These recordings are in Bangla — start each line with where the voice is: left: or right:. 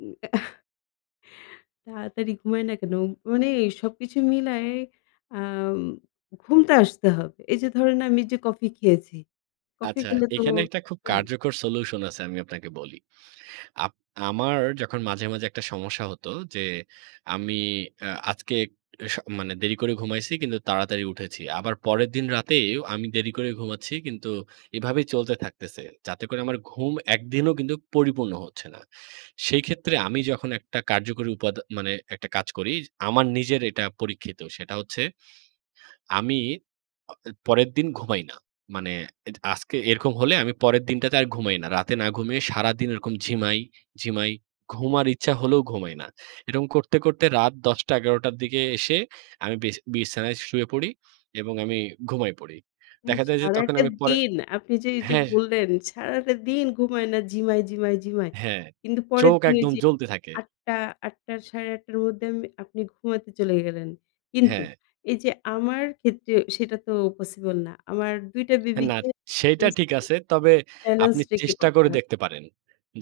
left: উম অ্যা তাড়াতাড়ি ঘুমায় না কেন? মানে এই সবকিছু মিলায়ে, আম ঘুম তো আসতে হবে। এই যে ধরেন আমি যে কফি খেয়েছি, কফি
right: আচ্ছা,
left: খেলে তো
right: এখানে একটা খুব
left: হ্যাঁ।
right: কার্যকর solution আছে আমি আপনাকে বলি। আপ আমার যখন মাঝে, মাঝে একটা সমস্যা হতো যে আমি অ্যা আজকে স মানে দেরি করে ঘুমাইছি কিন্তু তাড়াতাড়ি উঠেছি। আবার পরের দিন রাতেও আমি দেরি করে ঘুমাচ্ছি কিন্তু এভাবেই চলতে থাকতেছে। যাতে করে আমার ঘুম একদিনও কিন্তু পরিপূর্ণ হচ্ছে না। সেই ক্ষেত্রে আমি যখন একটা কার্যকরী উপাদ মানে একটা কাজ করি, আমার নিজের এটা পরীক্ষিত। সেটা হচ্ছে আমি অ এ পরের দিন ঘুমাই না। মানে এজ আজকে এরকম হলে আমি পরের দিনটাতে আর ঘুমাই না। রাতে না ঘুমিয়ে সারাদিন এরকম ঝিমাই, ঝিমাই, ঘুম আর ইচ্ছা হলেও ঘুমাই না। এরকম করতে, করতে রাত ১০:০০-১১:০০ টার দিকে এসে আমি বিছা বিছানায় শুয়ে পড়ি এবং আমি ঘুমাই পড়ি। দেখা
left: ইশ!
right: যায় যে তখন
left: সারাটা
right: আমি পরে
left: দিন আপনি যে এই যে
right: হ্যাঁ।
left: বললেন সারাটা দিন ঘুমায় না, ঝিমায়, ঝিমায়, ঝিমায়।
right: হ্যাঁ,
left: কিন্তু পরের
right: চোখ
left: দিন এই
right: একদম
left: যে
right: জ্বলতে থাকে।
left: ৮ঃ০০, ৮ঃ০০ র ৮ঃ৩০ র মধ্যে আমি, আপনি ঘুমাতে চলে গেলেন। কিন্তু,
right: হ্যাঁ।
left: এই যে আমার ক্ষেত্রে সেটা তো possible না। আমার ২ টা
right: হ না,
left: বেবিকে
right: সেইটা
left: breast
right: ঠিক
left: feeding
right: আছে। তবে
left: balance
right: আপনি
left: রেখে
right: চেষ্টা
left: করতে
right: করে
left: হয়।
right: দেখতে পারেন।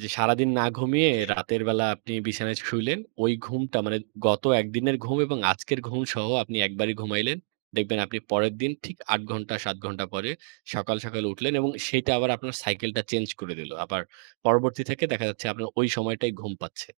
right: যে সারাদিন না ঘুমিয়ে
left: [unintelligible]
right: রাতের বেলা আপনি বিছানায় শুইলেন। ওই ঘুমটা মানে গত ১ দিনের ঘুম এবং আজকের ঘুম সহ আপনি একবারই ঘুমাইলেন। দেখবেন আপনি পরের দিন ঠিক ৮ ঘণ্টা ৭ ঘণ্টা পরে সকাল, সকাল উঠলেন এবং সেইটা আবার আপনার cycle টা change করে দিল। আবার পরবর্তী থেকে দেখা যাচ্ছে আপনার ওই সময়টাই ঘুম পাচ্ছে।